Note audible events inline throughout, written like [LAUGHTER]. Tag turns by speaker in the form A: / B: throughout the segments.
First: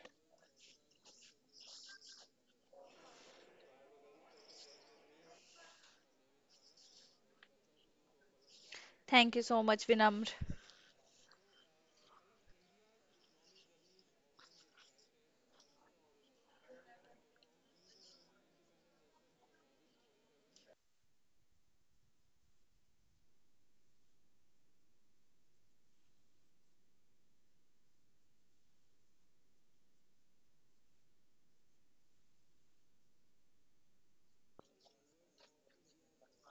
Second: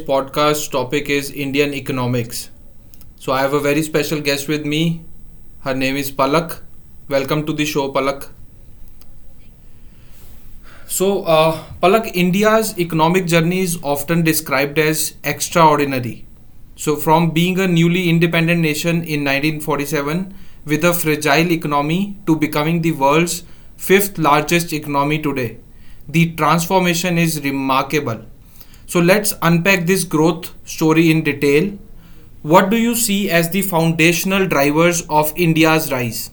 A: podcast topic is Indian economics. So, I have a very special guest with me. Her name is Palak. Welcome to the show, Palak.
B: Thank you so much, Vinamr.
A: Palak, India's economic journey is often described as extraordinary. So, from being a newly independent nation in 1947 with a fragile economy to becoming the world's fifth largest economy today, the transformation is remarkable. So, let's unpack this growth story in detail. What do you see as the foundational drivers of India's rise?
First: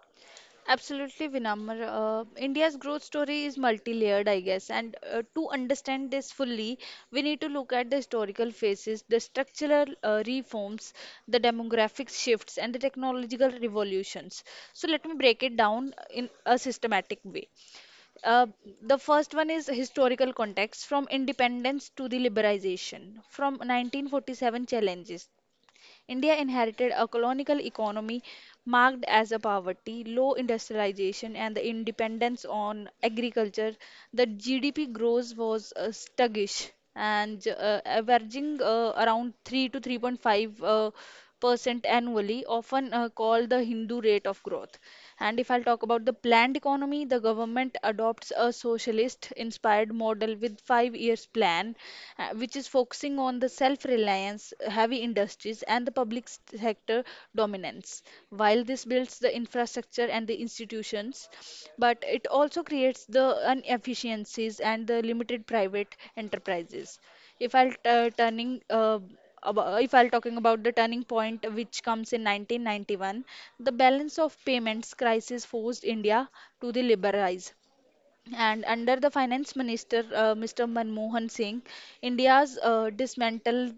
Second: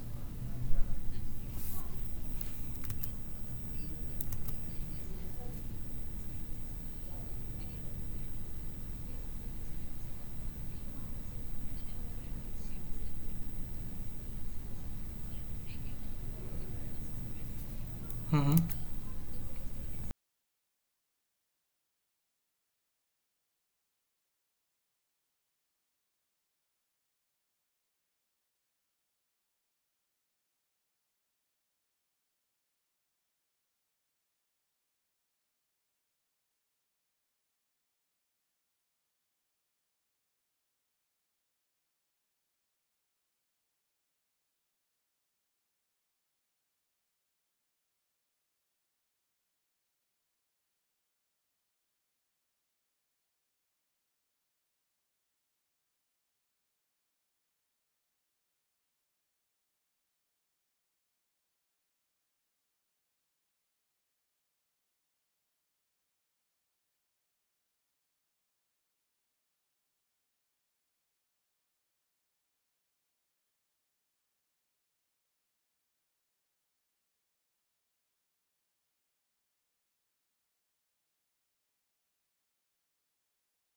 B: Absolutely, Vinamr. India's growth story is multi-layered, I guess. And to understand this fully, we need to look at the historical phases, the structural reforms, the demographic shifts, and the technological revolutions. So let me break it down in a systematic way. Uh, the first one is historical context, from independence to the liberalization. From 1947 challenges, India inherited a colonial economy marked as a poverty, low industrialization, and the independence on agriculture. The GDP growth was sluggish and averaging around 3 to 3.5 percent annually, often called the Hindu rate of growth. And if I'll talk about the planned economy, the government adopts a socialist inspired model with 5 years plan, which is focusing on the self reliance, heavy industries, and the sector dominance. While this builds the infrastructure and the institutions, but it also creates the inefficiencies and the limited private enterprises. if I'll uh, turning uh, if I'll talking about the turning point which comes in 1991, the balance of payments crisis forced India to the liberalize. And under the finance minister, Mr. Manmohan Singh, India's dismantled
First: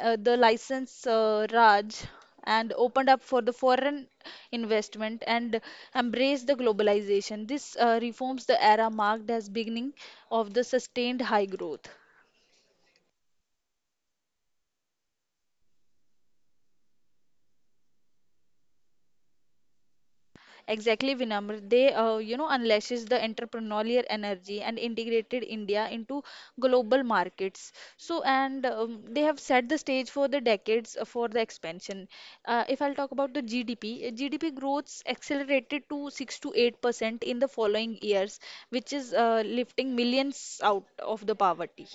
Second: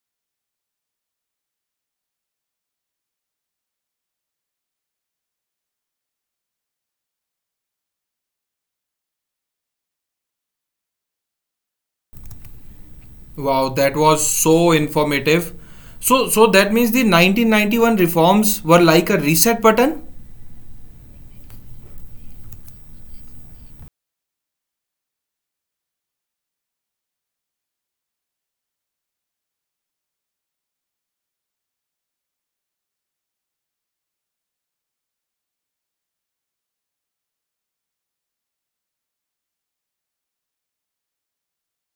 B: the license Raj and opened up for the foreign investment and embraced the globalization. This reforms the era marked as beginning of the sustained high growth.
A: Wow, that was so informative. So that means the 1991 reforms were like a reset button?
B: Exactly, Vinamr. They unleashes the entrepreneurial energy and integrated India into global markets. So, and they have set the stage for the decades for the expansion. If I'll talk about the GDP growth accelerated to 6 to 8 percent in the following years, which is lifting millions out of the poverty.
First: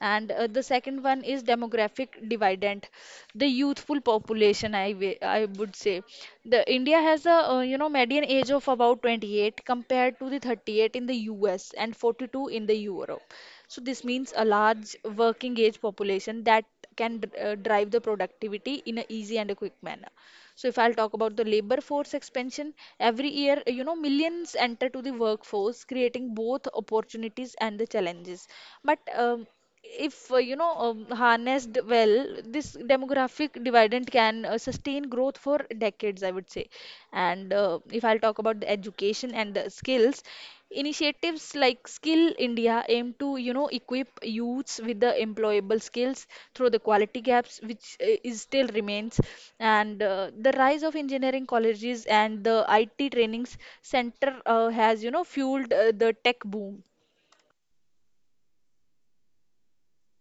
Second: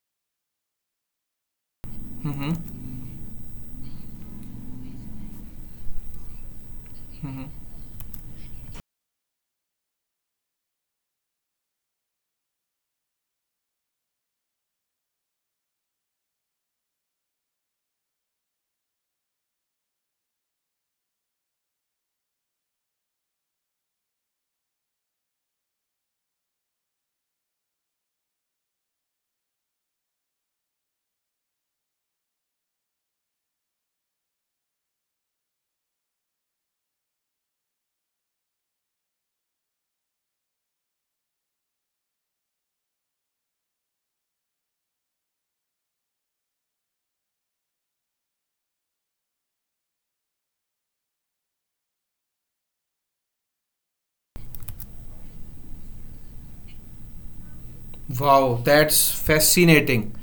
B: And the second one is demographic
A: hmm
B: dividend, the youthful population, I would say. The India has a median age of about 28 compared to the 38 in the US and 42 in the Europe. So this means a large working age population that can drive the productivity in an easy and a quick manner. So if I'll talk about the labor force expansion, every year, millions enter to the workforce, creating both opportunities and the challenges. But if harnessed well, this demographic dividend can sustain growth for decades, I would say. And if I'll talk about the education and the skills, initiatives like Skill India aim to equip youths with the employable skills through the quality gaps which is still remains. And the rise of engineering colleges and the IT trainings center has fueled the tech boom.
A: Wow, that's fascinating.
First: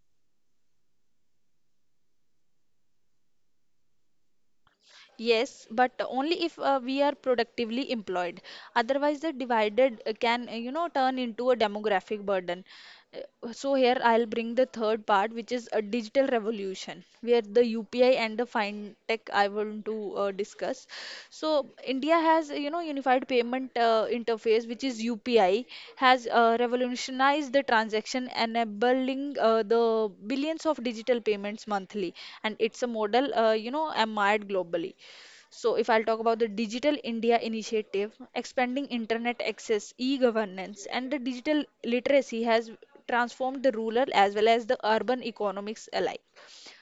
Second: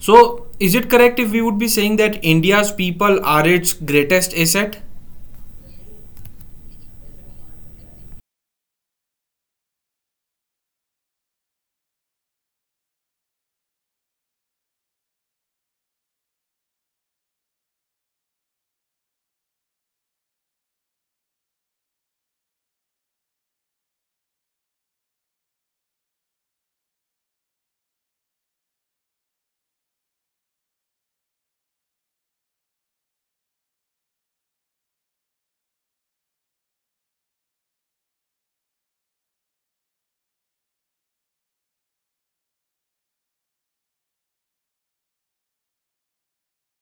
A: So, is it correct if we would be saying that India's people are its greatest asset?
B: Yes, but only if we are productively employed. Otherwise, the divided can, turn into a demographic burden. Uh, So here I'll bring the third part, which is a digital revolution, where the UPI and the fintech I want to discuss. So India has, unified payment interface, which is UPI, has revolutionized the transaction, enabling the billions of digital payments monthly, and it's a model, admired globally. So, if I'll talk about the Digital India Initiative, expanding internet access, e governance, and the digital literacy has transformed the rural as well as the urban economics alike.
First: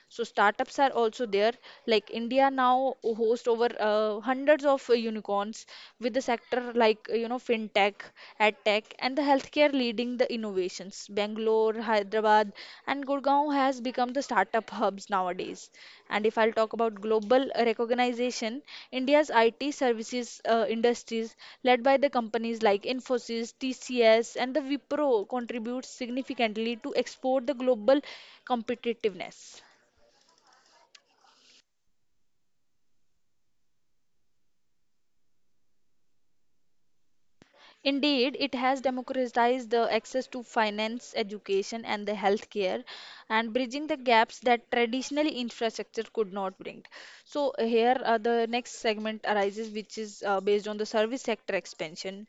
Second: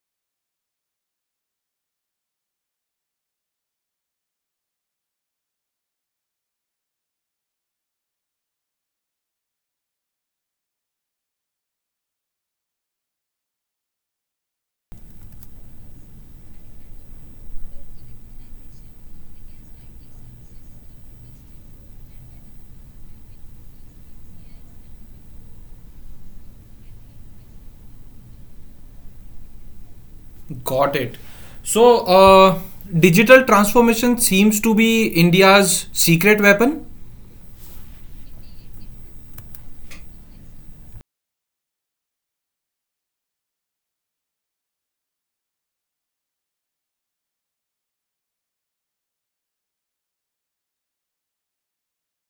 B: So startups are also there. Like India now hosts over hundreds of unicorns with the sector like fintech, edtech, and the healthcare leading the innovations. Bangalore, Hyderabad, and Gurgaon has become the startup hubs nowadays. And if I'll talk about global recognition, India's IT services industries led by the companies like Infosys, TCS, and the Wipro contributes significantly to export the global competitiveness.
A: Got it. So, uh, Digital transformation seems to be India's secret weapon?
B: Indeed, it has democratized the access to finance, education, and the healthcare, and bridging the gaps that traditional infrastructure could not bring. So the next segment arises, which is based on the service sector expansion,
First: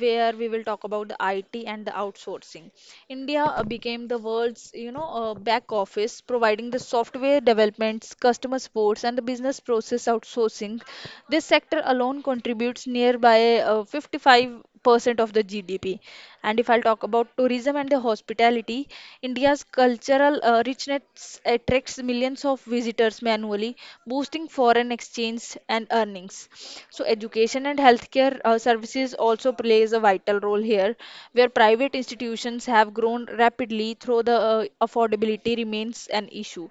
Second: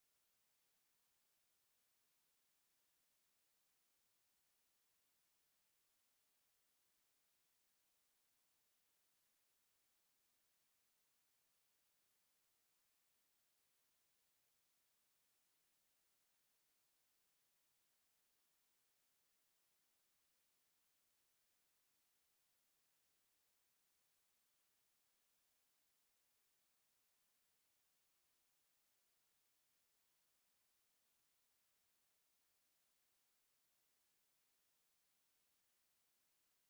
B: where we will talk about the IT and the outsourcing. India became the world's, back office, providing the software developments, customer supports, and the business process outsourcing. This sector alone contributes nearby 55% of the GDP. And if I'll talk about tourism and the hospitality, India's cultural richness attracts millions of visitors annually, boosting foreign exchange and earnings. So education and healthcare services also plays a vital role here, where private institutions have grown rapidly, though the affordability remains an issue.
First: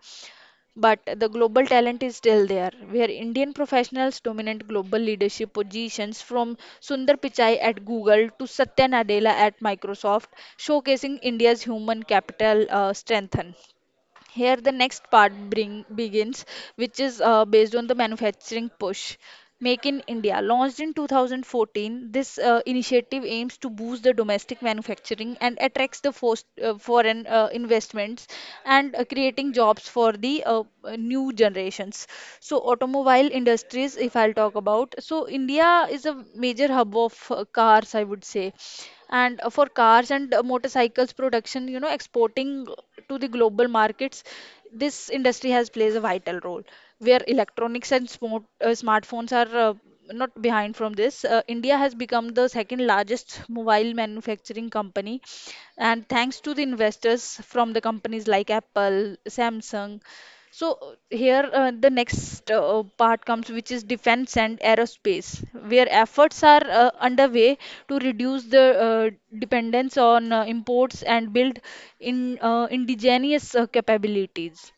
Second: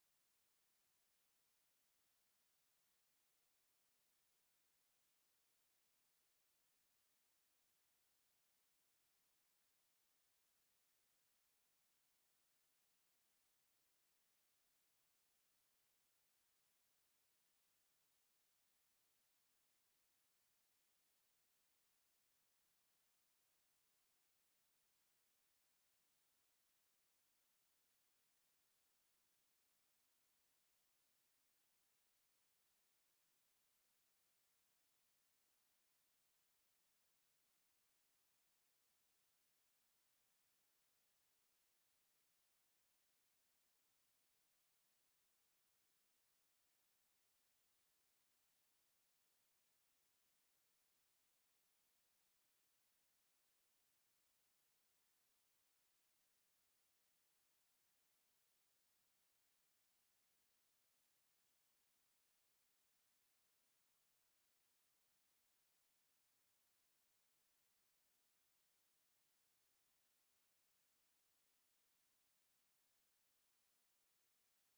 B: But the global talent is still there, where Indian professionals dominate global leadership positions from Sundar Pichai at Google to Satya Nadella at Microsoft, showcasing India's human capital strength. Here, the next part begins, which is based on the manufacturing push. Make in India. Launched in 2014, this initiative aims to boost the domestic manufacturing and attracts the foreign investments and creating jobs for the new generations. So automobile industries, if I'll talk about, so India is a major hub of cars, I would say, and for cars and motorcycles production, exporting to the global markets. This industry has plays a vital role, where electronics and smartphones are not behind from this. India has become the second largest mobile manufacturing company, and thanks to the investors from the companies like Apple, Samsung. So here the next part comes, which is defense and aerospace, where efforts are underway to reduce the dependence on imports and build in indigenous capabilities.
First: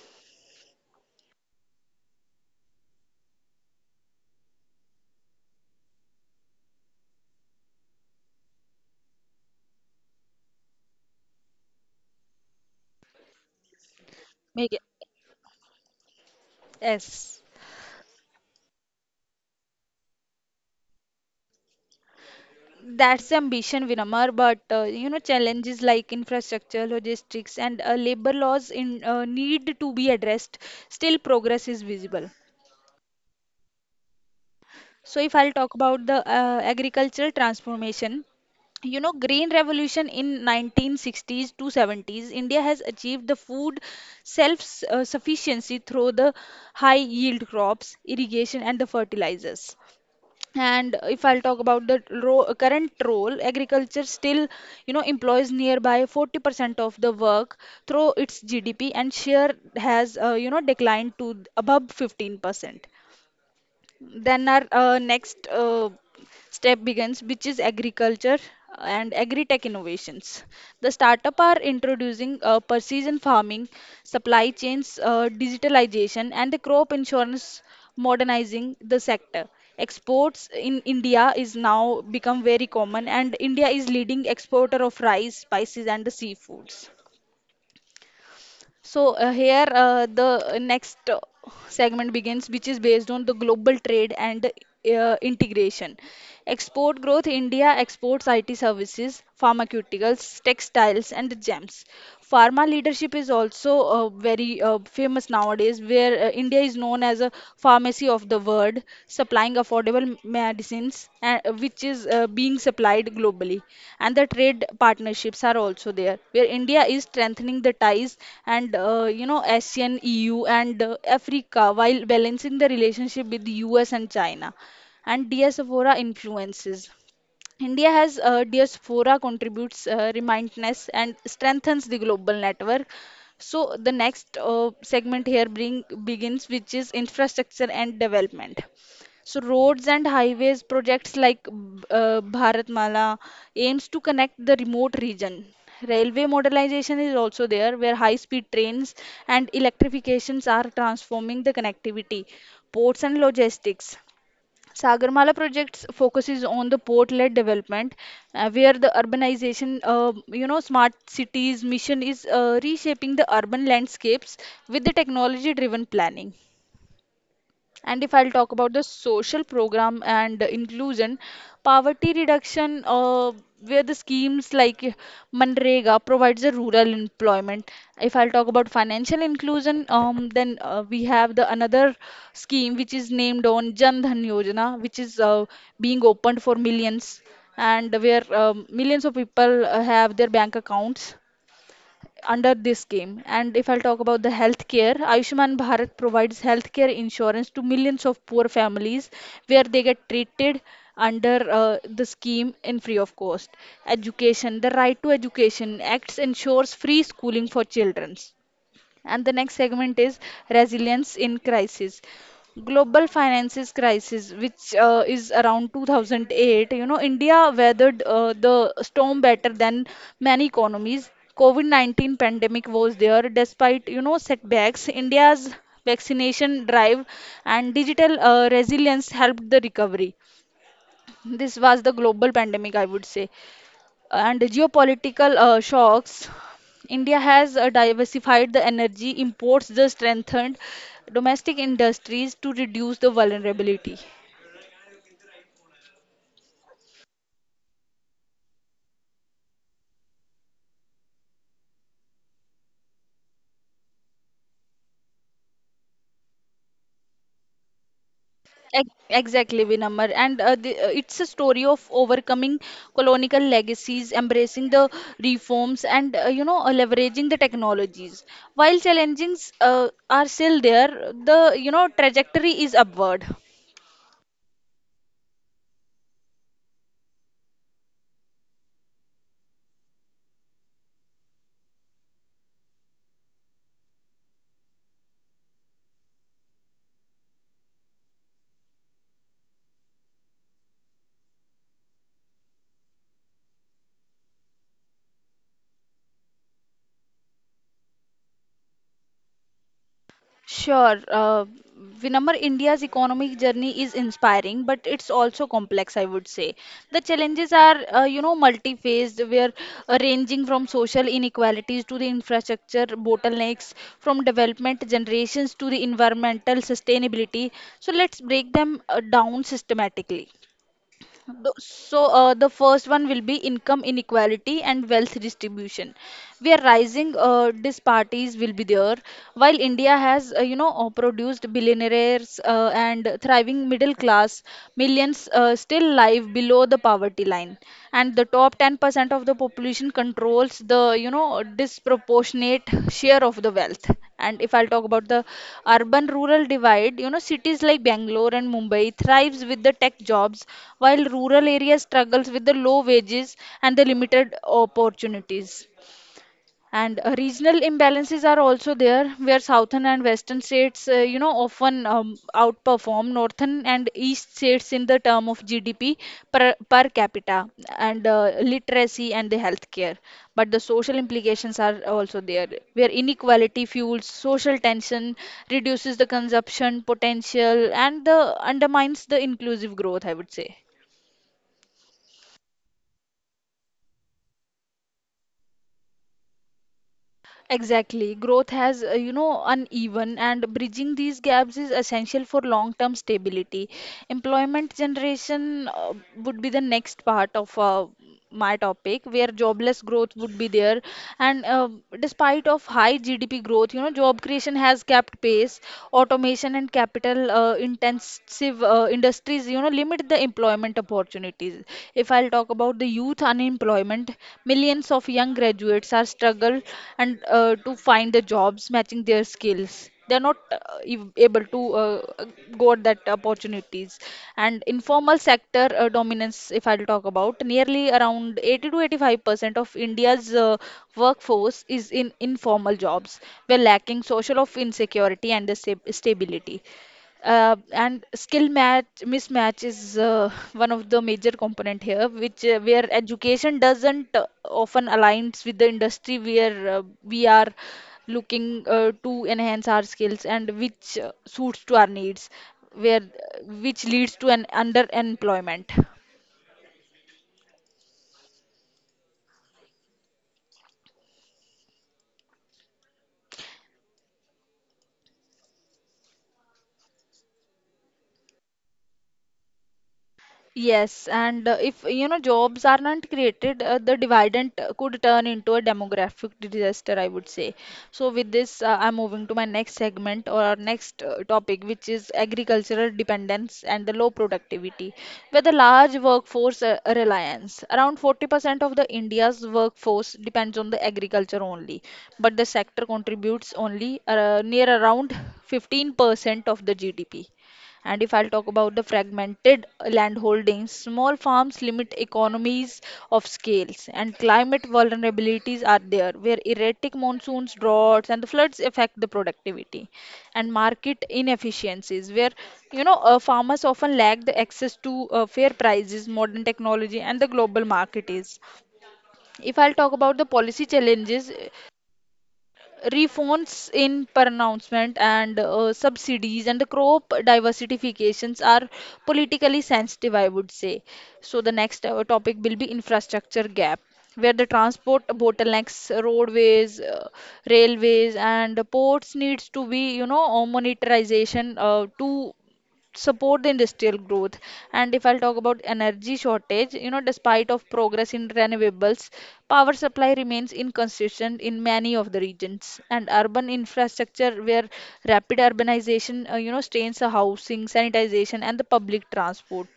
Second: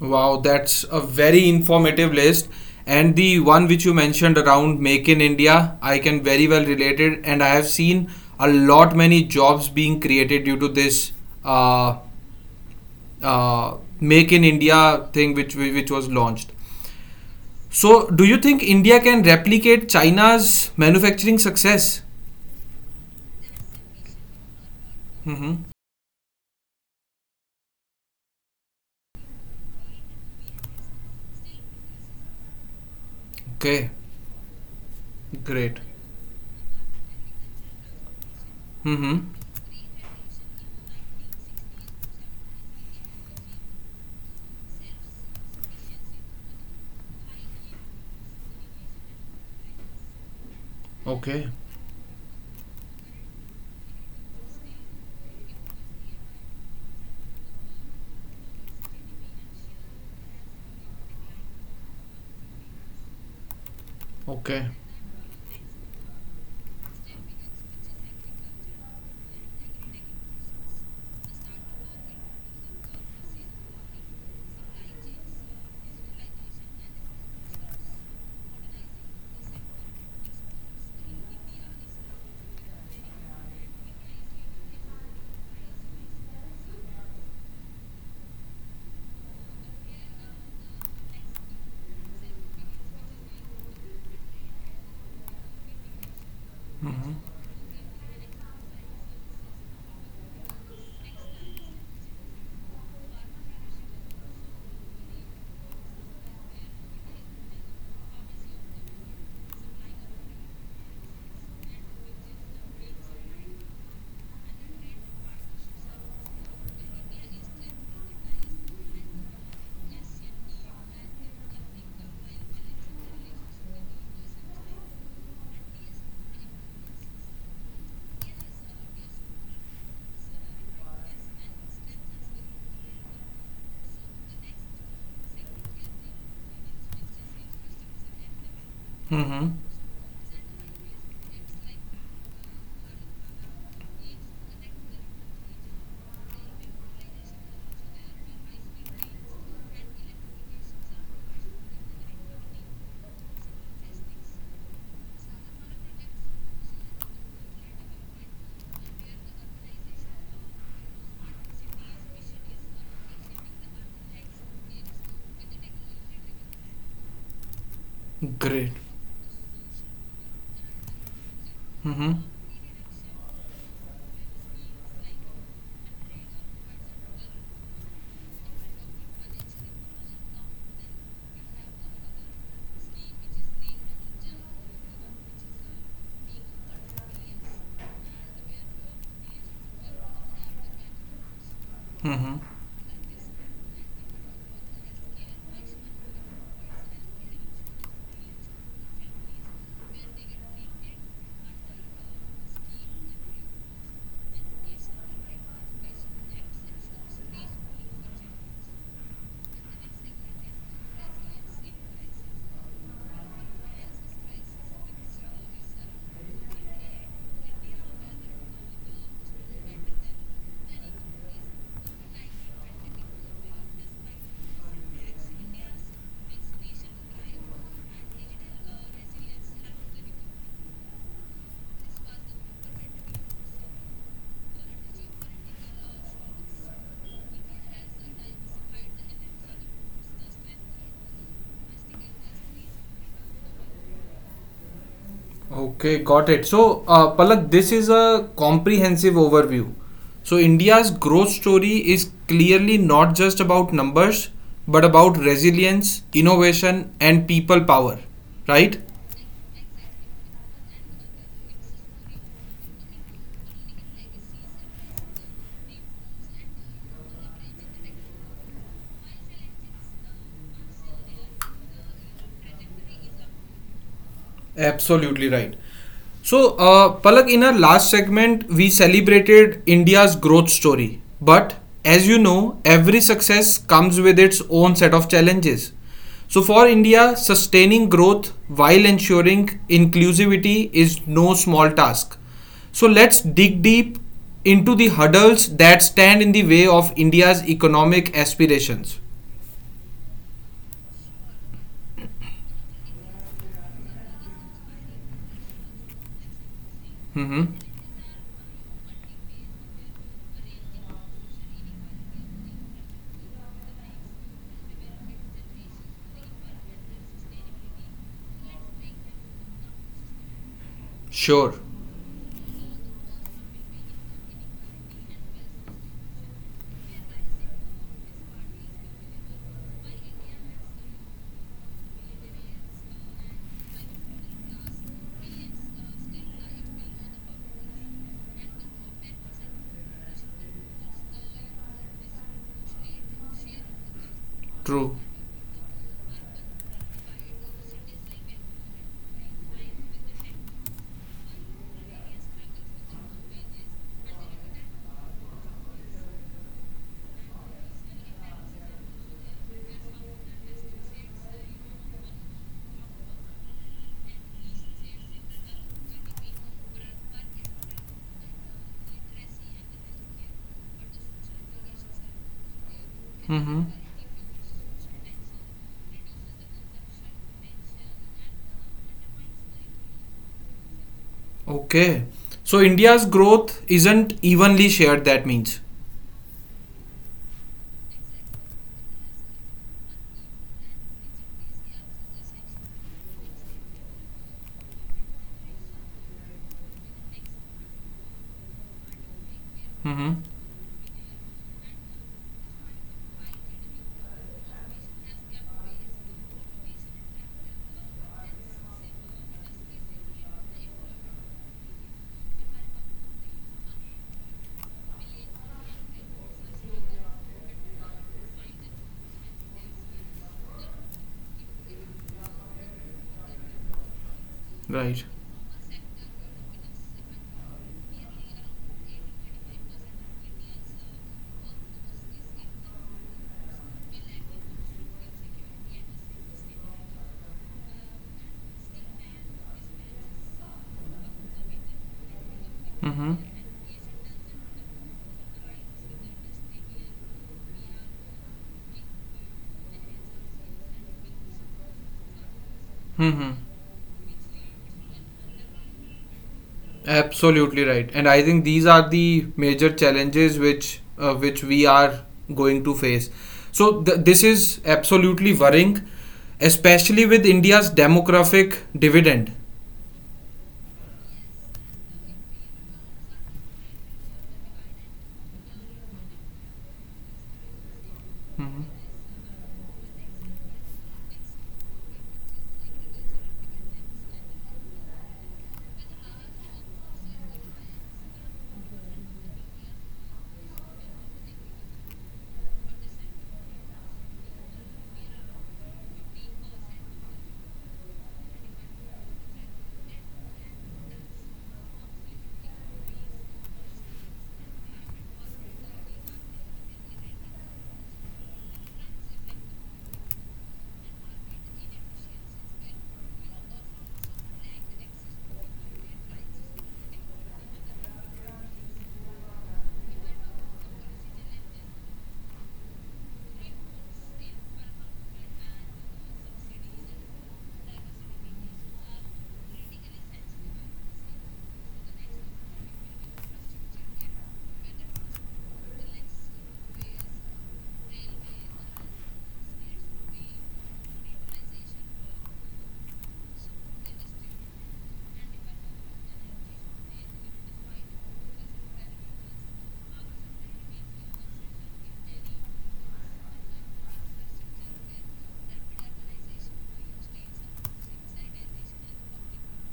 A: Wow, that's a very informative list. And the one which you mentioned around Make in India, I can very well relate it. And I have seen a lot many jobs being created due to this uh, Make in
B: Make it-
A: India thing which was launched.
B: Yes.
A: So, do you think India can replicate China's manufacturing success?
B: That's ambition, Vinamar, but
A: Mm-hmm.
B: challenges like infrastructure, logistics, and labor laws in need to be addressed. Still, progress is visible.
A: Okay,
B: So, if I'll talk
A: great.
B: about the agricultural transformation,
A: Mm-hmm.
B: green revolution in 1960s to 70s, India has achieved the food self-sufficiency through the high-yield crops, irrigation, and the fertilizers. And if I'll
A: Okay,
B: talk about the ro current role, agriculture still, employs nearby 40% of the work through its GDP and share has, declined to above 15%. Then our
A: okay.
B: next step begins, which is agriculture and agri-tech innovations. The startup are introducing precision farming, supply chains digitalization, and the crop insurance modernizing the sector. Exports in India is now become very common, and India is leading exporter of rice, spices, and the seafoods. So here the next segment begins, which is based on the global trade and integration. Export
A: Mm-hmm.
B: growth, India exports IT services, pharmaceuticals, textiles, and gems. Pharma leadership is also very famous nowadays, where India is known as a pharmacy of the world, supplying affordable medicines, which is being supplied globally. And the trade partnerships are also there, where India is strengthening the ties and ASEAN, EU, and Africa while balancing the relationship with the US and China and diaspora influences. India has diaspora contributes remindness and strengthens the global network. So the next segment here bring begins, which is infrastructure and development. So
A: Mm-hmm.
B: roads and highways projects like Bharatmala aims to connect the remote region. Railway modernization is also there, where high-speed trains and electrifications are transforming the connectivity. Ports and logistics. Sagarmala project focuses on the port-led development, where the urbanization, smart cities mission is reshaping the urban landscapes with the technology-driven planning. And if I'll talk
A: Great.
B: about the social program and inclusion,
A: Mm-hmm.
B: poverty reduction, where the schemes like Manrega provides a rural employment. If I'll talk about financial inclusion, then we have the another scheme which is named on Jan Dhan Yojana, which is being opened for millions, and where millions of people have their bank accounts
A: Mm-hmm.
B: under this scheme. And if I'll talk about the healthcare, Ayushman Bharat provides healthcare insurance to millions of poor families where they get treated under the scheme in free of cost. Education, the Right to Education Acts ensures free schooling for children. And the next segment is resilience in crisis. Global finances crisis, which is around 2008, India weathered the storm better than many economies. COVID-19 pandemic was there despite, setbacks. India's vaccination drive and digital resilience helped the recovery. This was the global pandemic, I would say. And geopolitical shocks, India has diversified the energy imports, thus strengthened domestic industries to reduce the vulnerability.
A: Okay, got it. Palak, this is a comprehensive overview. So, India's growth story is clearly not just about numbers, but about resilience, innovation, and people power, right?
B: Exactly, Vinamar. And it's a story of overcoming colonial legacies, embracing the reforms, and leveraging the technologies. While challenges are still there, the trajectory is upward.
A: Absolutely right. Palak, in our last segment, we celebrated India's growth story. But as you know, every success comes with its own set of challenges. So, for India, sustaining growth while ensuring inclusivity is no small task. So, let's dig deep into the hurdles that stand in the way of India's economic aspirations.
B: Sure. Vinamr, India's economic journey is inspiring, but it's also complex, I would say. The
A: hmm
B: challenges are, multi-phased, where ranging from social inequalities to the infrastructure bottlenecks, from development generations to the environmental sustainability. So let's break them down systematically. Th-
A: Sure.
B: So, uh, the first one will be income inequality and wealth distribution, where rising disparities will be there. While India has, produced billionaires and thriving middle class, millions still live below the poverty line, and the top 10% of the population controls the, disproportionate share of the wealth. And if I'll talk
A: True.
B: about the urban-rural divide, you know, cities like Bangalore and Mumbai thrives with the tech jobs, while rural areas struggles with the low wages and the limited opportunities. And Regional imbalances are also there, where southern and western states, often outperform northern and east states in the term of GDP per capita and literacy and the healthcare. But the social implications are also there, where inequality
A: hmm
B: fuels social tension, reduces the consumption potential, and the undermines the inclusive growth, I would say.
A: Okay. So India's growth isn't evenly shared, that means.
B: Exactly. Growth has, uneven, and bridging these gaps is essential for long-term stability. Employment generation would be the next part of my topic, where jobless growth
A: Mm-hmm.
B: would be there, and despite of high GDP growth, you know, job creation has kept pace. Automation and capital intensive industries, you know, limit the employment opportunities. If I'll talk about the youth unemployment, millions of young graduates are struggle, and to find the jobs matching their skills. They're not able to go at that opportunities. And
A: Right.
B: informal sector dominance, if I'll talk about nearly around 80 to 85% of india's workforce is in informal jobs. We're lacking social of insecurity and the stability, and skill match mismatch is [LAUGHS] one of the major component here, which where
A: Mm-hmm.
B: education doesn't often aligns with the industry, where we are looking to enhance our skills and which suits to our needs, where
A: Mm-hmm.
B: which leads to an underemployment.
A: Absolutely right. And I think these are the major challenges which we are going to face. So this is absolutely worrying, especially with India's demographic dividend.
B: Yes, and if you know jobs are not created, the dividend could turn into a demographic disaster, I would say. So with this, I'm moving to my next segment or next topic, which is agricultural dependence and the low productivity, where the large workforce reliance. Around 40% of the India's workforce depends on the agriculture only, but the sector contributes only near around 15% of the GDP. And if I'll talk about the fragmented land holdings, small farms limit economies of scales, and climate vulnerabilities are there, where erratic monsoons, droughts, and the floods affect the productivity, and market inefficiencies, where farmers often lack the access to fair prices, modern technology, and the global market is. If I'll talk about the policy challenges, reforms in pronouncement and subsidies and the crop diversifications are politically sensitive, I would say. So the next topic will be infrastructure gap, where the transport bottlenecks, roadways, railways, and ports needs to be, you know, monetization to support the industrial growth. And if I'll talk about energy shortage, you know, despite of progress in renewables, power supply remains inconsistent in many of the regions. And urban infrastructure, where rapid urbanization, strains the housing sanitization and the public transport.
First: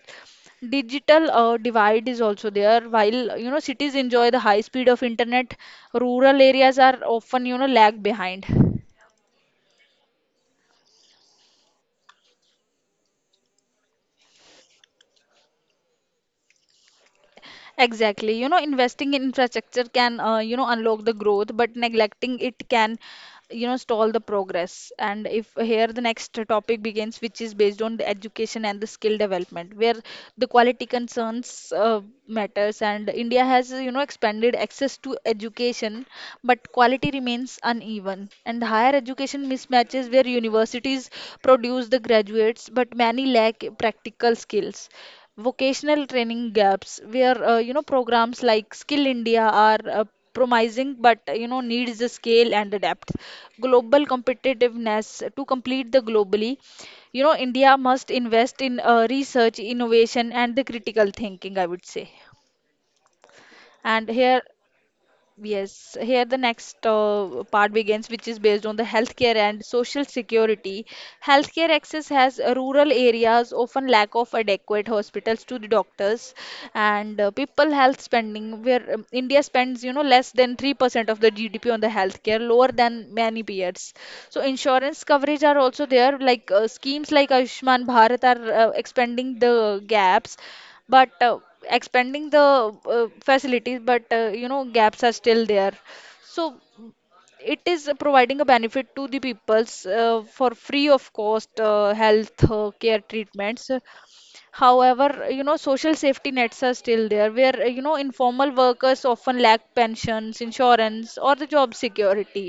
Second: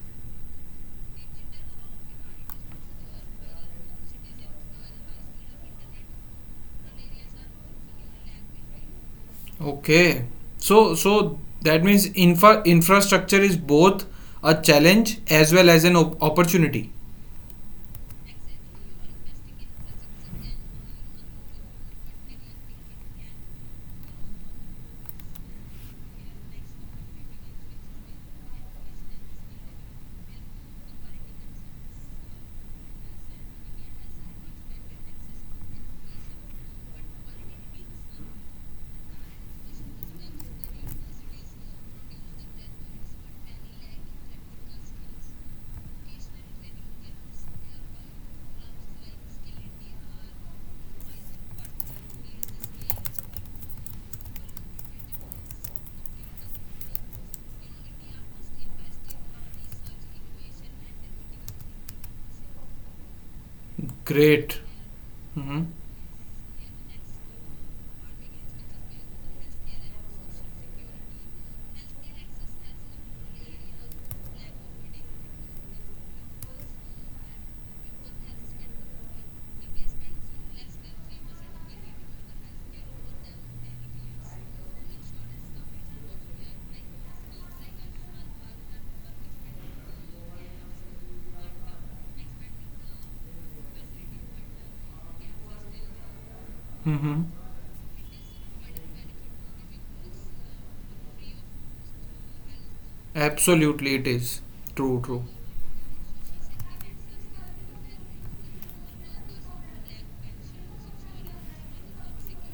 B: Digital divide is also there, while, you know, cities enjoy the high speed of internet, rural areas are often, you know, lag behind.
A: Okay. So that means infrastructure is both a challenge as well as an opportunity.
B: Exactly. You know, investing in infrastructure can, unlock the growth, but neglecting it can, you know, stall the progress. And if here the next topic begins, which is based on the education and the skill development, where the quality concerns matters. And India has, you know, expanded access to education, but quality remains uneven. And higher education mismatches, where universities produce the graduates, but many lack practical skills. Vocational training gaps, where programs like Skill India are promising, but you know needs the scale and the depth. Global competitiveness, to complete the globally, you know, India must invest in research innovation and the critical thinking, I would say. And here,
A: Great. Mm-hmm.
B: yes, here the next part begins, which is based on the healthcare and social security. Healthcare access has rural areas often lack of adequate hospitals to the doctors, and people health spending, where India spends, you know, less than 3% of the GDP on the healthcare, lower than many peers. So insurance coverage are also there, like schemes like Ayushman Bharat are expanding the gaps, but expanding the facilities, but you know gaps are still there. So
A: Mm-hmm.
B: it is providing a benefit to the peoples for free of cost health care treatments.
A: Absolutely, it is. True, true.
B: However, you know, social safety nets are still there, where informal workers often lack pensions insurance or the job security.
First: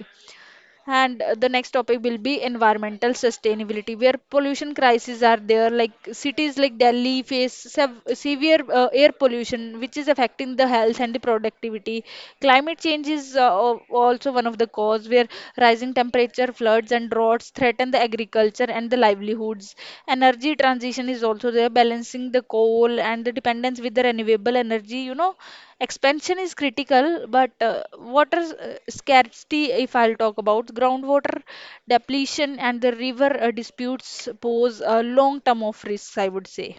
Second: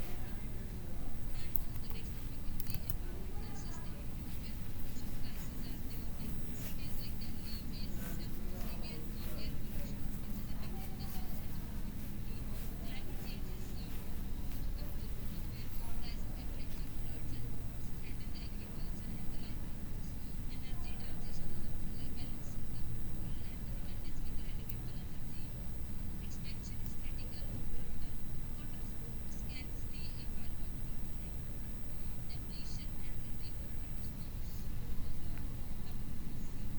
B: And The next topic will be environmental sustainability, where pollution crises are there. Like cities like Delhi face severe air pollution, which is affecting the health and the productivity. Climate change is also one of the cause, where rising temperature, floods, and droughts threaten the agriculture and the livelihoods. Energy transition is also there, balancing the coal and the dependence with the renewable energy. You know, expansion is critical, but water scarcity, if I'll talk about groundwater depletion and the river disputes, pose a long term of risks, I would say.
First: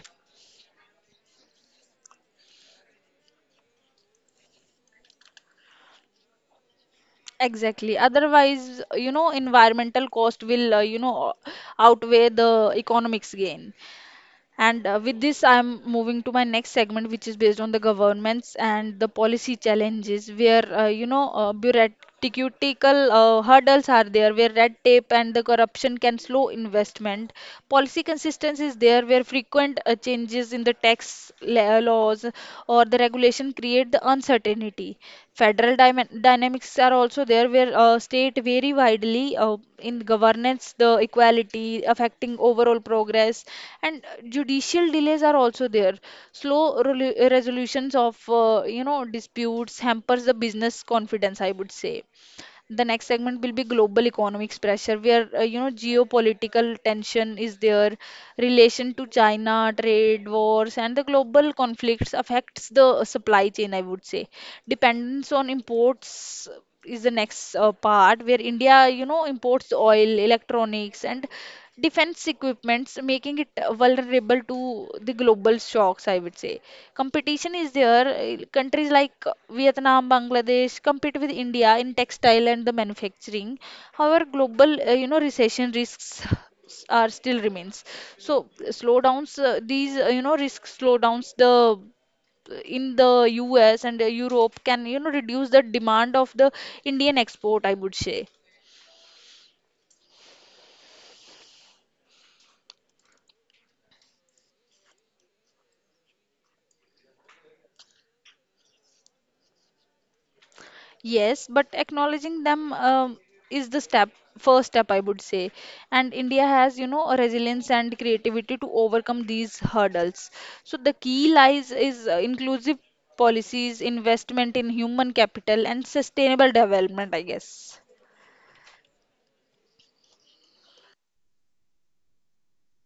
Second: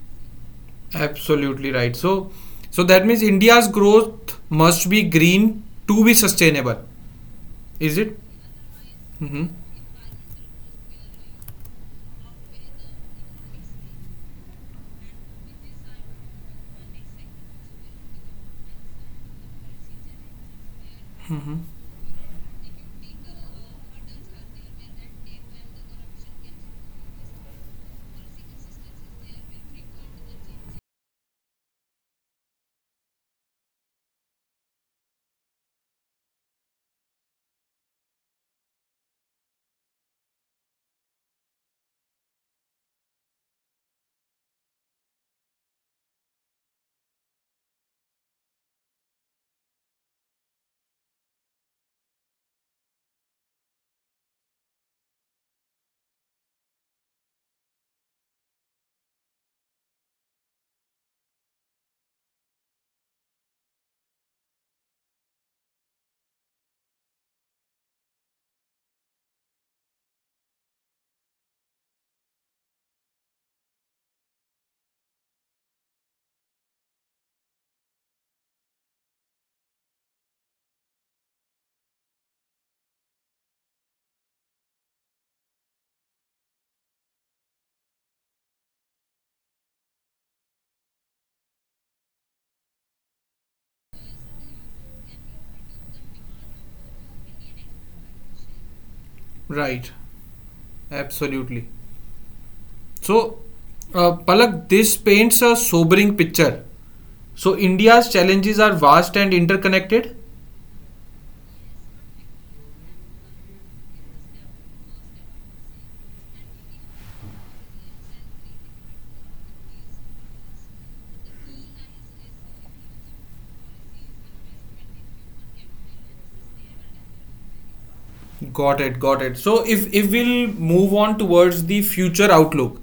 A: Absolutely right. So that means India's growth must be green to be sustainable. Is
B: Exactly.
A: it?
B: Otherwise, you know,
A: Mm-hmm.
B: environmental cost will, outweigh the economics gain. And with this, I'm moving to my next segment, which is based on the governments and the policy challenges, where bureaucratical hurdles are there, where red tape and the corruption can slow investment. Policy consistency is there, where frequent changes in the tax laws or the regulation create the uncertainty. Federal dynamics are also there, where state vary widely in governance, the equality affecting overall progress, and judicial delays are also there. Slow resolutions of disputes hampers the business confidence, I would say. The next segment will be global economics pressure, where geopolitical tension is there, relation to China trade wars and the global conflicts affects the supply chain, I would say. Dependence on imports is the next part, where India, you know, imports oil electronics and defense equipments, making it vulnerable to the global shocks, I would say. Competition is there. Countries like Vietnam, Bangladesh compete with India in textile and the manufacturing. However, global, recession risks are still remains. So slowdowns, risk slowdowns the in the US and Europe can, you know, reduce the demand of the Indian export, I would say.
A: Right. Absolutely. So, Palak, this paints a sobering picture. So, India's challenges are vast and interconnected.
B: Yes, but acknowledging them, is the step, first step, I would say. And India has, you know, a resilience and creativity to overcome these hurdles. So the key lies is inclusive policies, investment in human capital, and sustainable development, I guess.
A: Got it, got it. So if we'll move on towards the future outlook.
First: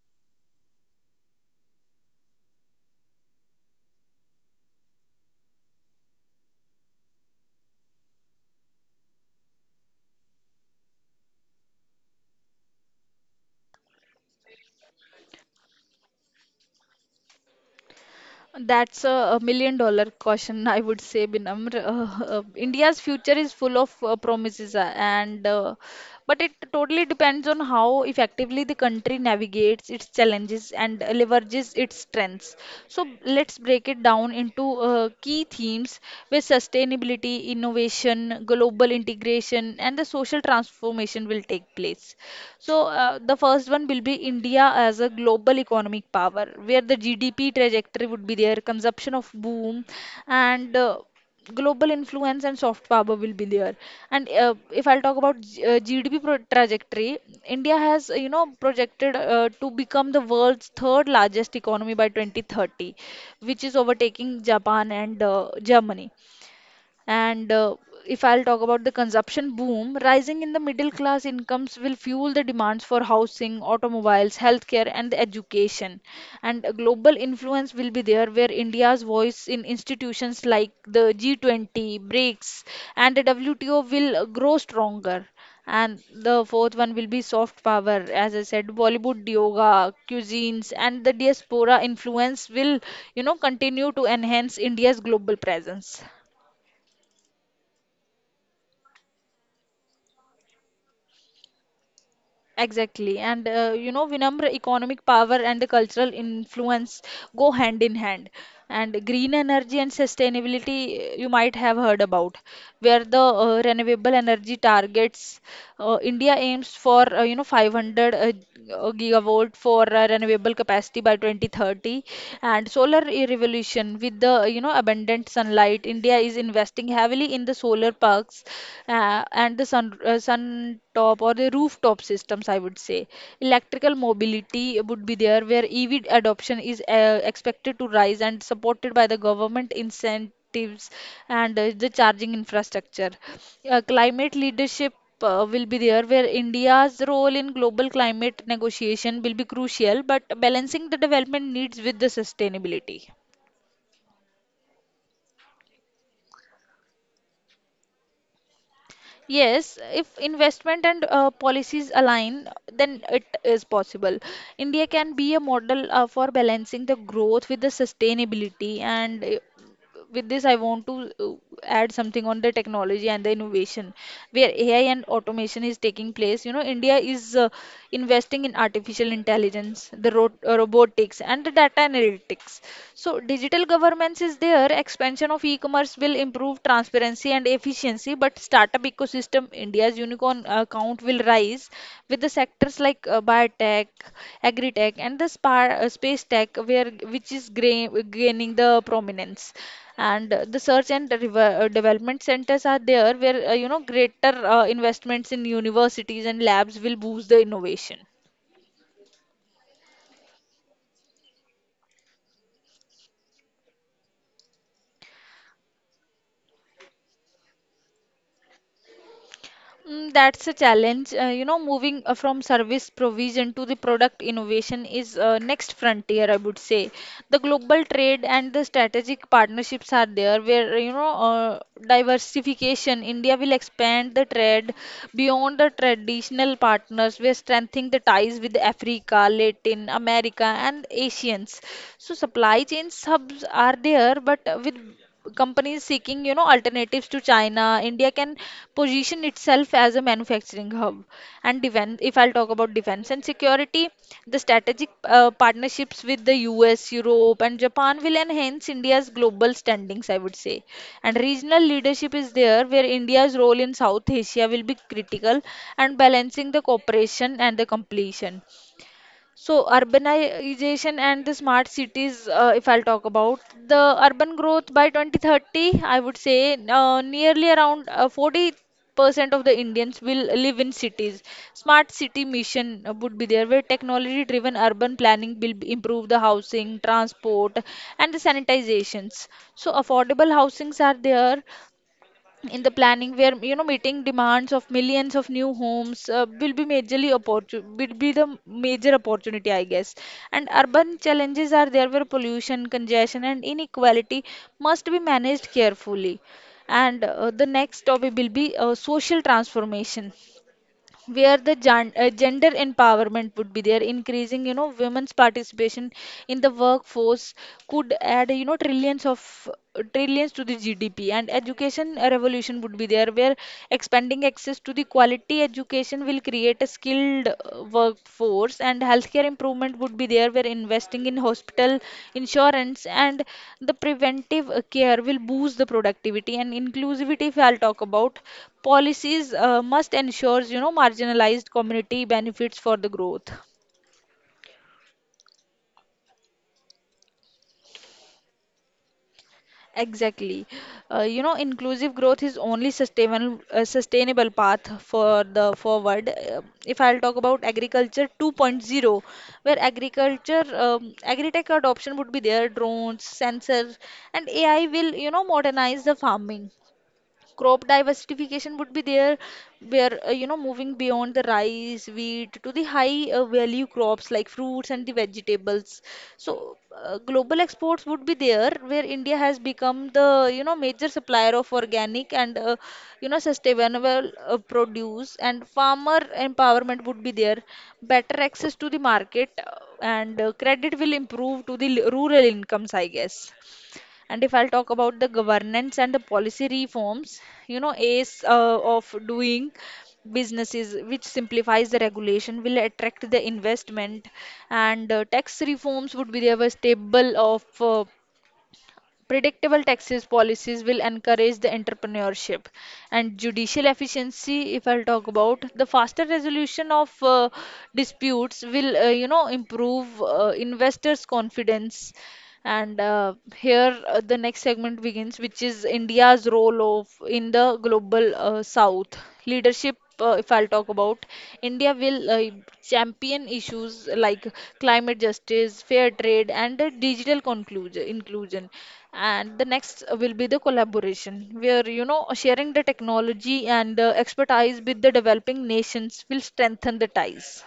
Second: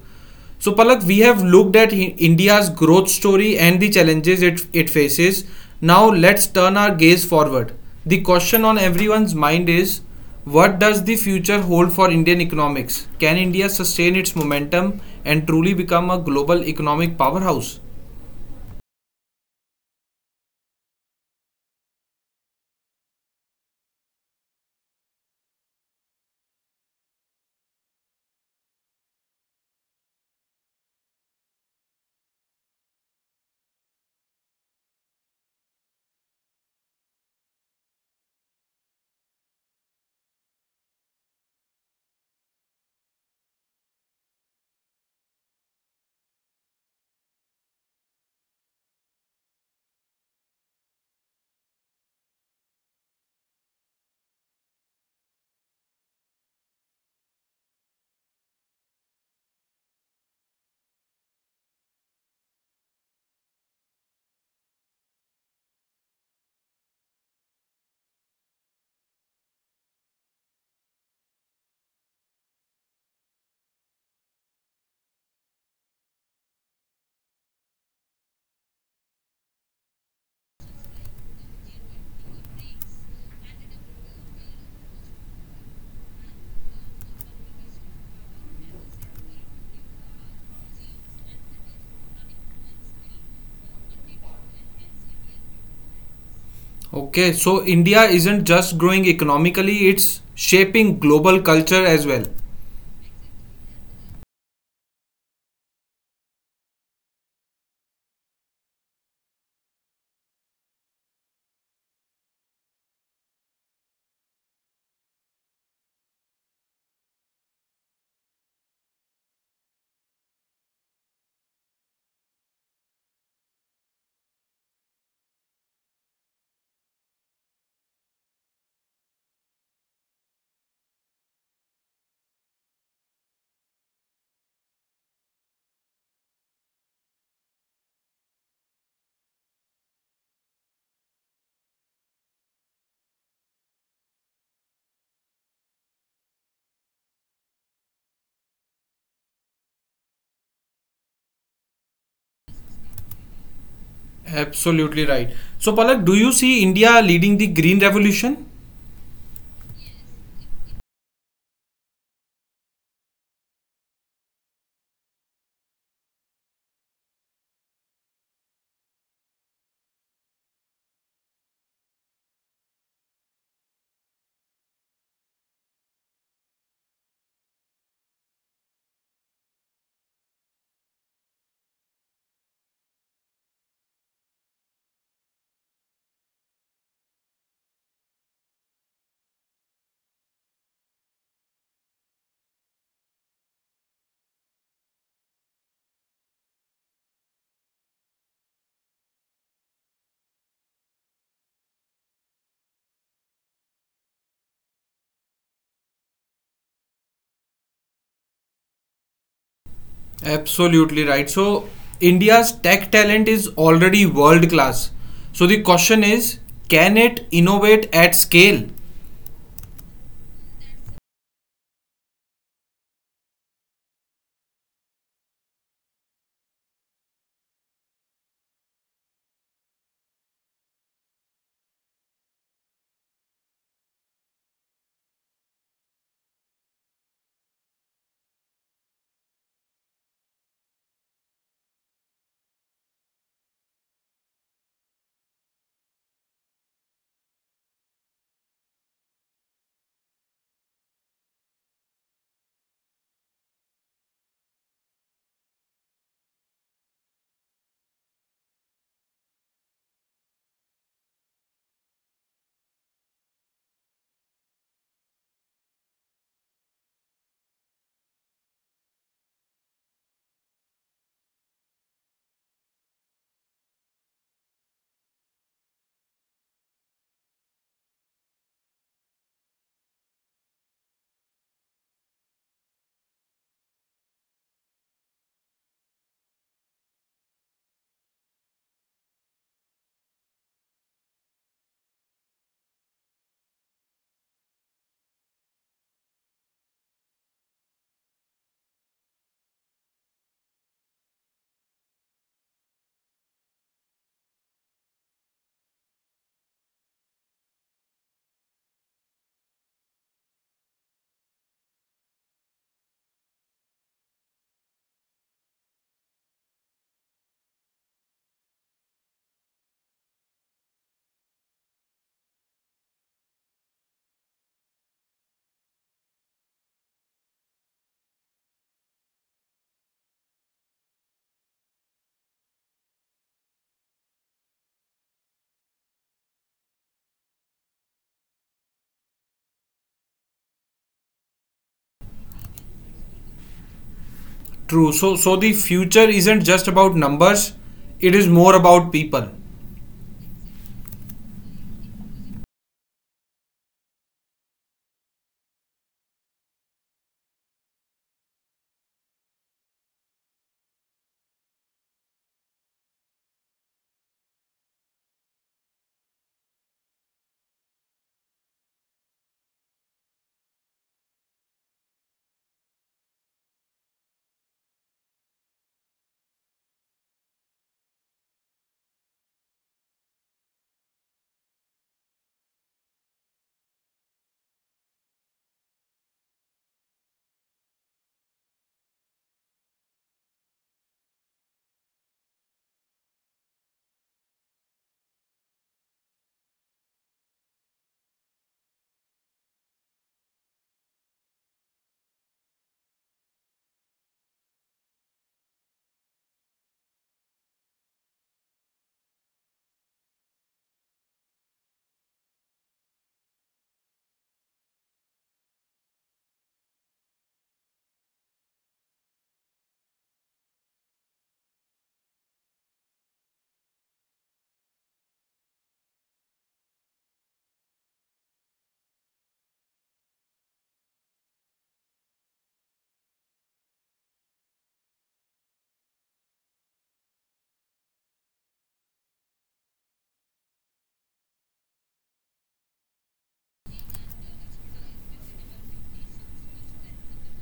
A: So Palak, we have looked at India's growth story and the challenges it faces. Now let's turn our gaze forward. The question on everyone's mind is what does the future hold for Indian economics? Can India sustain its momentum and truly become a global economic powerhouse?
B: That's a million dollar question, [LAUGHS] I would say, Binamr. India's future is full of promises, and but it totally depends on how effectively the country navigates its challenges and leverages its strengths. So let's break it down into key themes, where sustainability, innovation, global integration, and the social transformation will take place. So, the first one will be India as a global economic power, where the GDP trajectory would be there, consumption of boom, and global influence and soft power will be there. And If I'll talk about GDP pro trajectory, India has, projected to become the world's third largest economy by 2030, which is overtaking Japan and Germany. And If I'll talk about the consumption boom, rising in the middle class incomes will fuel the demands for housing, automobiles, healthcare, and education. And a global influence will be there, where India's voice in institutions like the G20, BRICS, and the WTO will grow stronger. And the fourth one will be soft power. As I said, Bollywood yoga, cuisines, and the diaspora influence will, you know, continue to enhance India's global presence.
A: Okay, so India isn't just growing economically, it's shaping global culture as well.
B: Exactly. And Vinamra, economic power and the cultural influence go hand in hand. And green energy and sustainability, you might have heard about, where the renewable energy targets, India aims for, 500 gigawatt for renewable capacity by 2030. And revolution, with the, you know, abundant sunlight, India is investing heavily in the solar parks and the sun top or the rooftop systems, I would say. Electrical mobility would be there where EV adoption is expected to rise and supported by the government incentives and the charging infrastructure. Climate leadership will be there where India's role in global climate negotiation will be crucial, but balancing the development needs with the sustainability.
A: Absolutely right. So, Palak, do you see India leading the green revolution?
B: Yes, if investment and policies align, then it is possible. India can be a model for balancing the growth with the sustainability. And With this, I want to add something on the technology and the innovation, where AI and automation is taking place. You know, India is investing in artificial intelligence, the robotics, and the data analytics, so digital governments is there. Expansion of e-commerce will improve transparency and efficiency, but startup ecosystem, India's unicorn count will rise with the sectors like biotech, agri-tech, and the space tech, where which is gaining the prominence. And the search and development centers are there, where you know greater investments in universities and labs will boost the innovation.
A: Absolutely right. So, India's tech talent is already world class. So, the question is, can it innovate at scale?
B: Mm, that's a challenge. You know, moving from service provision to the product innovation is next frontier, I would say. The global trade and the strategic partnerships are there where, you know, diversification. India will expand the trade beyond the traditional partners. We're strengthening the ties with Africa, Latin America, and Asians. So supply chain hubs are there, but with companies seeking, you know, alternatives to China, India can position itself as a manufacturing hub. And defense, if I'll talk about defense and security, the strategic partnerships with the US, Europe, and Japan will enhance India's global standings, I would say. And regional leadership is there, where India's role in South Asia will be critical and balancing the cooperation and the completion. So urbanization and the smart cities, if I'll talk about the urban growth by 2030, I would say nearly around 40% of the Indians will live in cities. Smart city mission would be there where technology-driven urban planning will improve the housing, transport, and the sanitizations. So affordable housings are there in the planning where you know meeting demands of millions of new homes will be will be the major opportunity, I guess. And urban challenges are there where pollution, congestion, and inequality must be managed carefully. And the next topic will be social transformation, where the gender empowerment would be there, increasing you know women's participation in the workforce could add you know trillions of trillions to the GDP. And education revolution would be there where expanding access to the quality education will create a skilled workforce. And healthcare improvement would be there where investing in hospital, insurance, and the preventive care will boost the productivity and inclusivity. If I'll talk about policies, must ensures you know marginalized community benefits for the growth.
A: True. So the future isn't just about numbers, it is more about people.
B: Exactly. You know, inclusive growth is only sustainable, sustainable path for the forward. If I'll talk about agriculture 2.0, where agriculture agri-tech adoption would be there, drones, sensors, and AI will, you know, modernize the farming. Crop diversification would be there where you know moving beyond the rice wheat to the high value crops like fruits and the vegetables. So global exports would be there where India has become the you know major supplier of organic and you know sustainable produce. And farmer empowerment would be there, better access to the market and credit will improve to the rural incomes, I guess. And if I'll talk about the governance and the policy reforms, you know, ACE of doing businesses, which simplifies the regulation, will attract the investment. And tax reforms would be there, were stable of predictable taxes policies will encourage the entrepreneurship. And judicial efficiency, if I'll talk about, the faster resolution of disputes will you know improve investors confidence. And here the next segment begins, which is India's role of in the global South. Leadership, if I'll talk about, India will champion issues like climate justice, fair trade, and digital inclusion. And the next will be the collaboration, where you know sharing the technology and expertise with the developing nations will strengthen the ties.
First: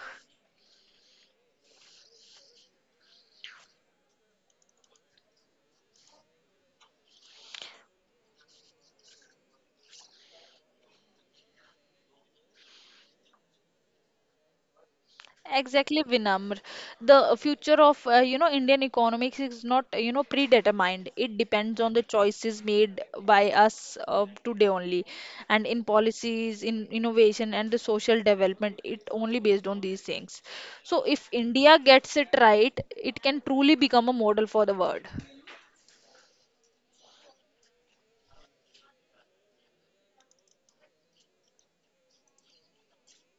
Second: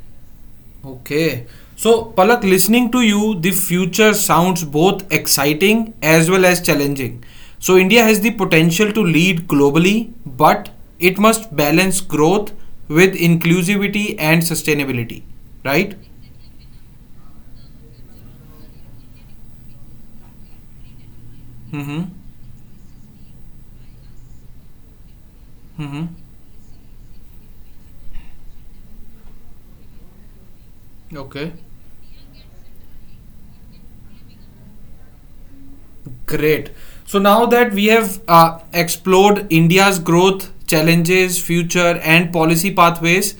A: Okay. So, Palak, listening to you, the future sounds both exciting as well as challenging. So, India has the potential to lead globally, but it must balance growth with inclusivity and sustainability, right?
B: Exactly, Vinamr. The future of you know Indian economics is not you know predetermined. It depends
A: Mm
B: on
A: hmm.
B: the choices made by us today only, and in
A: Mm hmm.
B: policies, in innovation, and the social development. It only based on these things. So if
A: Okay.
B: India gets it right, it can truly become a model for the world.
A: Great. So now that we have explored India's growth, challenges, future, and policy pathways,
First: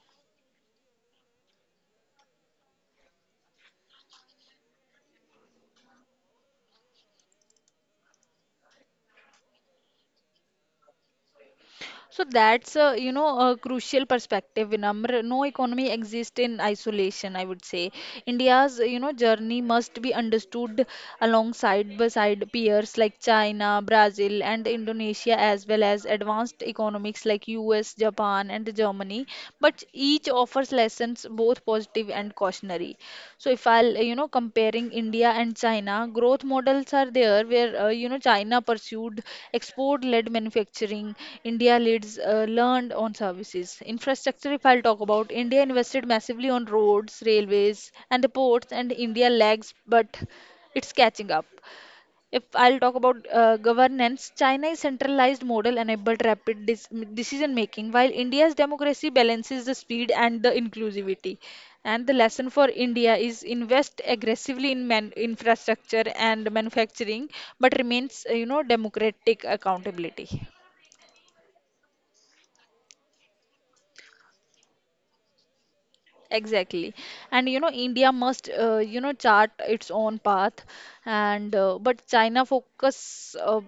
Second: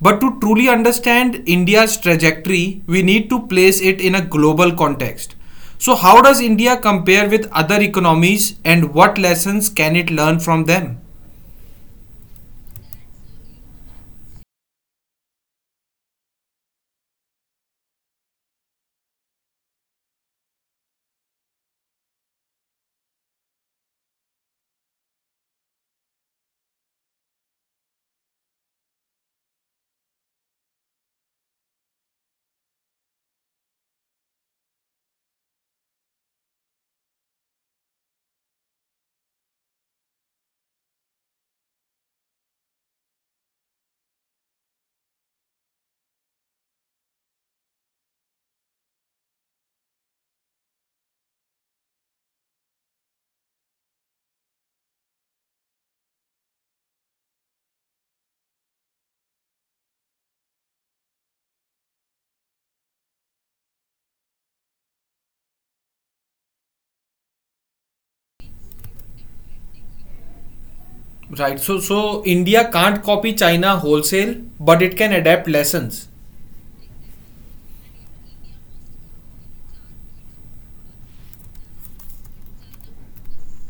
A: but to truly understand India's trajectory, we need to place it in a global context. So, how does India compare with other economies and what lessons can it learn from them?
B: So that's a, you know, a crucial perspective, Vinamr. No economy exists in isolation, I would say. India's, you know, journey must be understood alongside beside peers like China, Brazil, and Indonesia, as well as advanced economics like US, Japan, and Germany. But each offers lessons both positive and cautionary. So if I'll, you know, comparing India and China, growth models are there where, you know, China pursued export-led manufacturing, India leads learned on services. Infrastructure, if I'll talk about, India invested massively on roads, railways, and the ports, and India lags, but it's catching up. If I'll talk about governance, China's centralized model enabled rapid decision making, while India's democracy balances the speed and the inclusivity. And the lesson for India is invest aggressively in infrastructure and manufacturing, but remains, you know, democratic accountability.
A: Right, so India can't copy China wholesale, but it can adapt lessons.
B: Exactly. And you know, India must, you know, chart its own path. And but China focus,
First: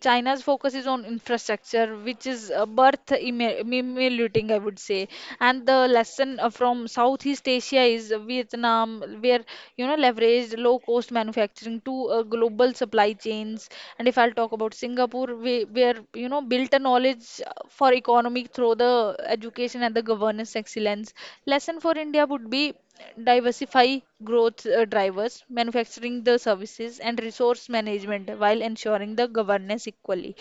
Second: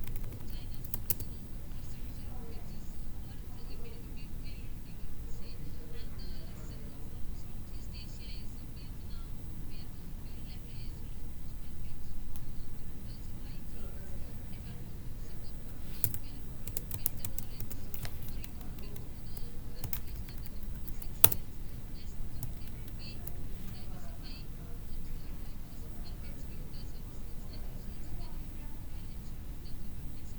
B: China's focus is on infrastructure, which is birth emulating, I would say. And the lesson from Southeast Asia is Vietnam, where you know leveraged low-cost manufacturing to global supply chains. And if I'll talk about Singapore, we, where you know built a knowledge for economic through the education and the governance excellence. Lesson for India would be diversify growth drivers, manufacturing the services and resource management while ensuring the governance equally.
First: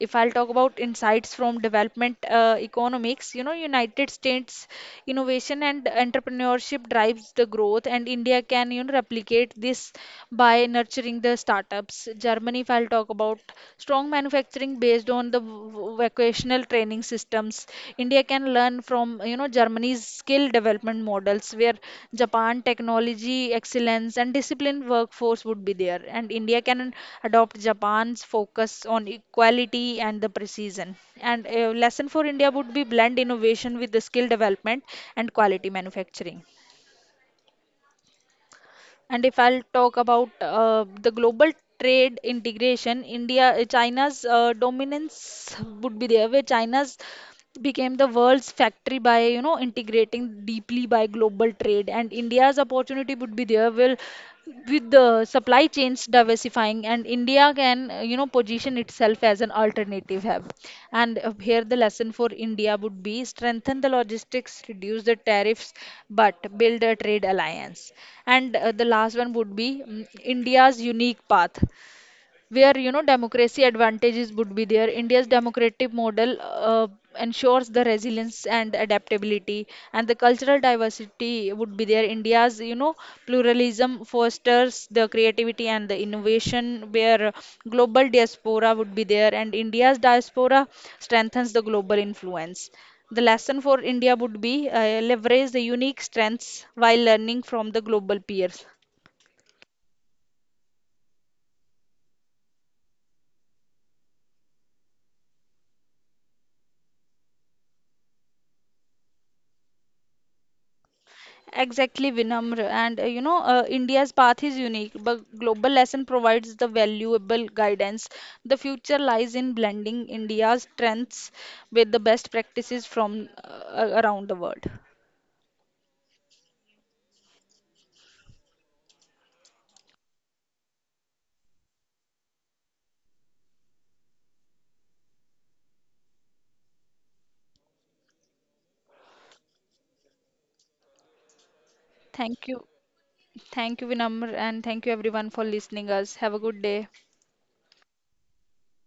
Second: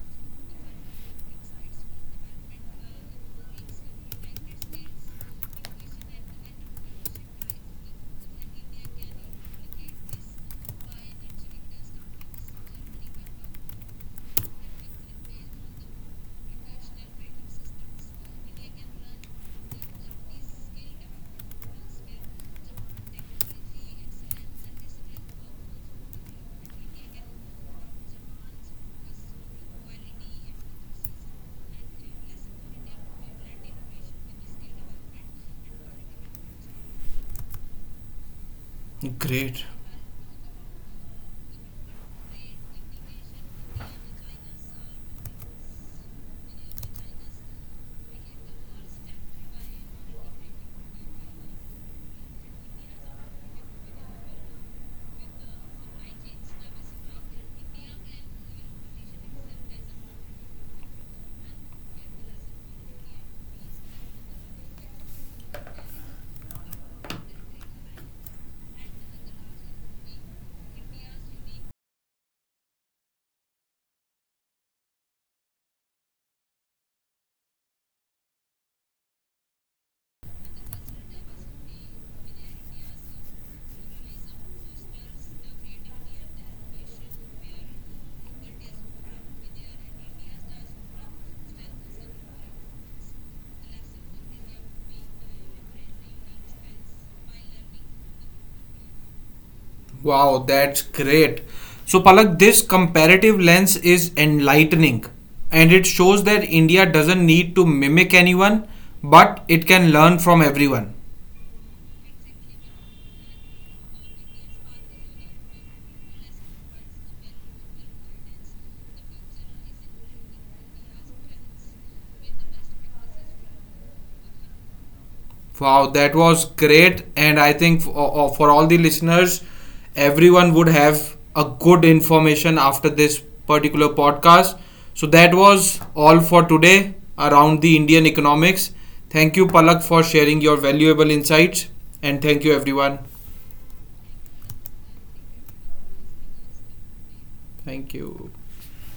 B: If I'll talk about insights from development economics, you know, United States innovation and entrepreneurship drives the growth, and India can you know replicate this by nurturing the startups. Germany, if I'll talk about strong manufacturing based on the vocational training systems, India can learn from, you know, Germany's skill development models. Where Japan technology excellence and disciplined workforce would be there. And India can adopt Japan's focus on equality and the precision. And a lesson for India would be blend innovation with the skill development and quality manufacturing. And if I'll
A: Great.
B: talk about the global trade integration, India, China's dominance would be there, where China's became the world's factory by you know integrating deeply by global trade. And India's opportunity would be there, will with the supply chains diversifying, and India can you know position itself as an alternative hub. And here the lesson for India would be strengthen the logistics, reduce the tariffs, but build a trade alliance. And the last one would be India's unique path, where you know democracy advantages would be there, India's democratic model ensures the resilience and adaptability. And the cultural diversity would be there, India's you know pluralism fosters the creativity and the innovation. Where global diaspora would be there, and India's diaspora strengthens the global influence. The lesson for India would be leverage the unique strengths while learning from the global peers.
A: Wow, that's great. So, Palak, this comparative lens is enlightening and it shows that India doesn't need to mimic anyone but it can learn from everyone.
B: Exactly, Vinamr. And you know, India's path is unique, but Global Lesson provides the valuable guidance. The future lies in blending India's strengths with the best practices from around the world.
A: Wow, that was great. And I think for all the listeners, everyone would have a good information after this particular podcast. So, that was all for today around the Indian economics. Thank you, Palak, for sharing your valuable insights. And thank
B: Thank
A: you,
B: you.
A: everyone.
B: Thank you, Vinamr, and thank you everyone for listening us. Have a good day.
A: Thank you.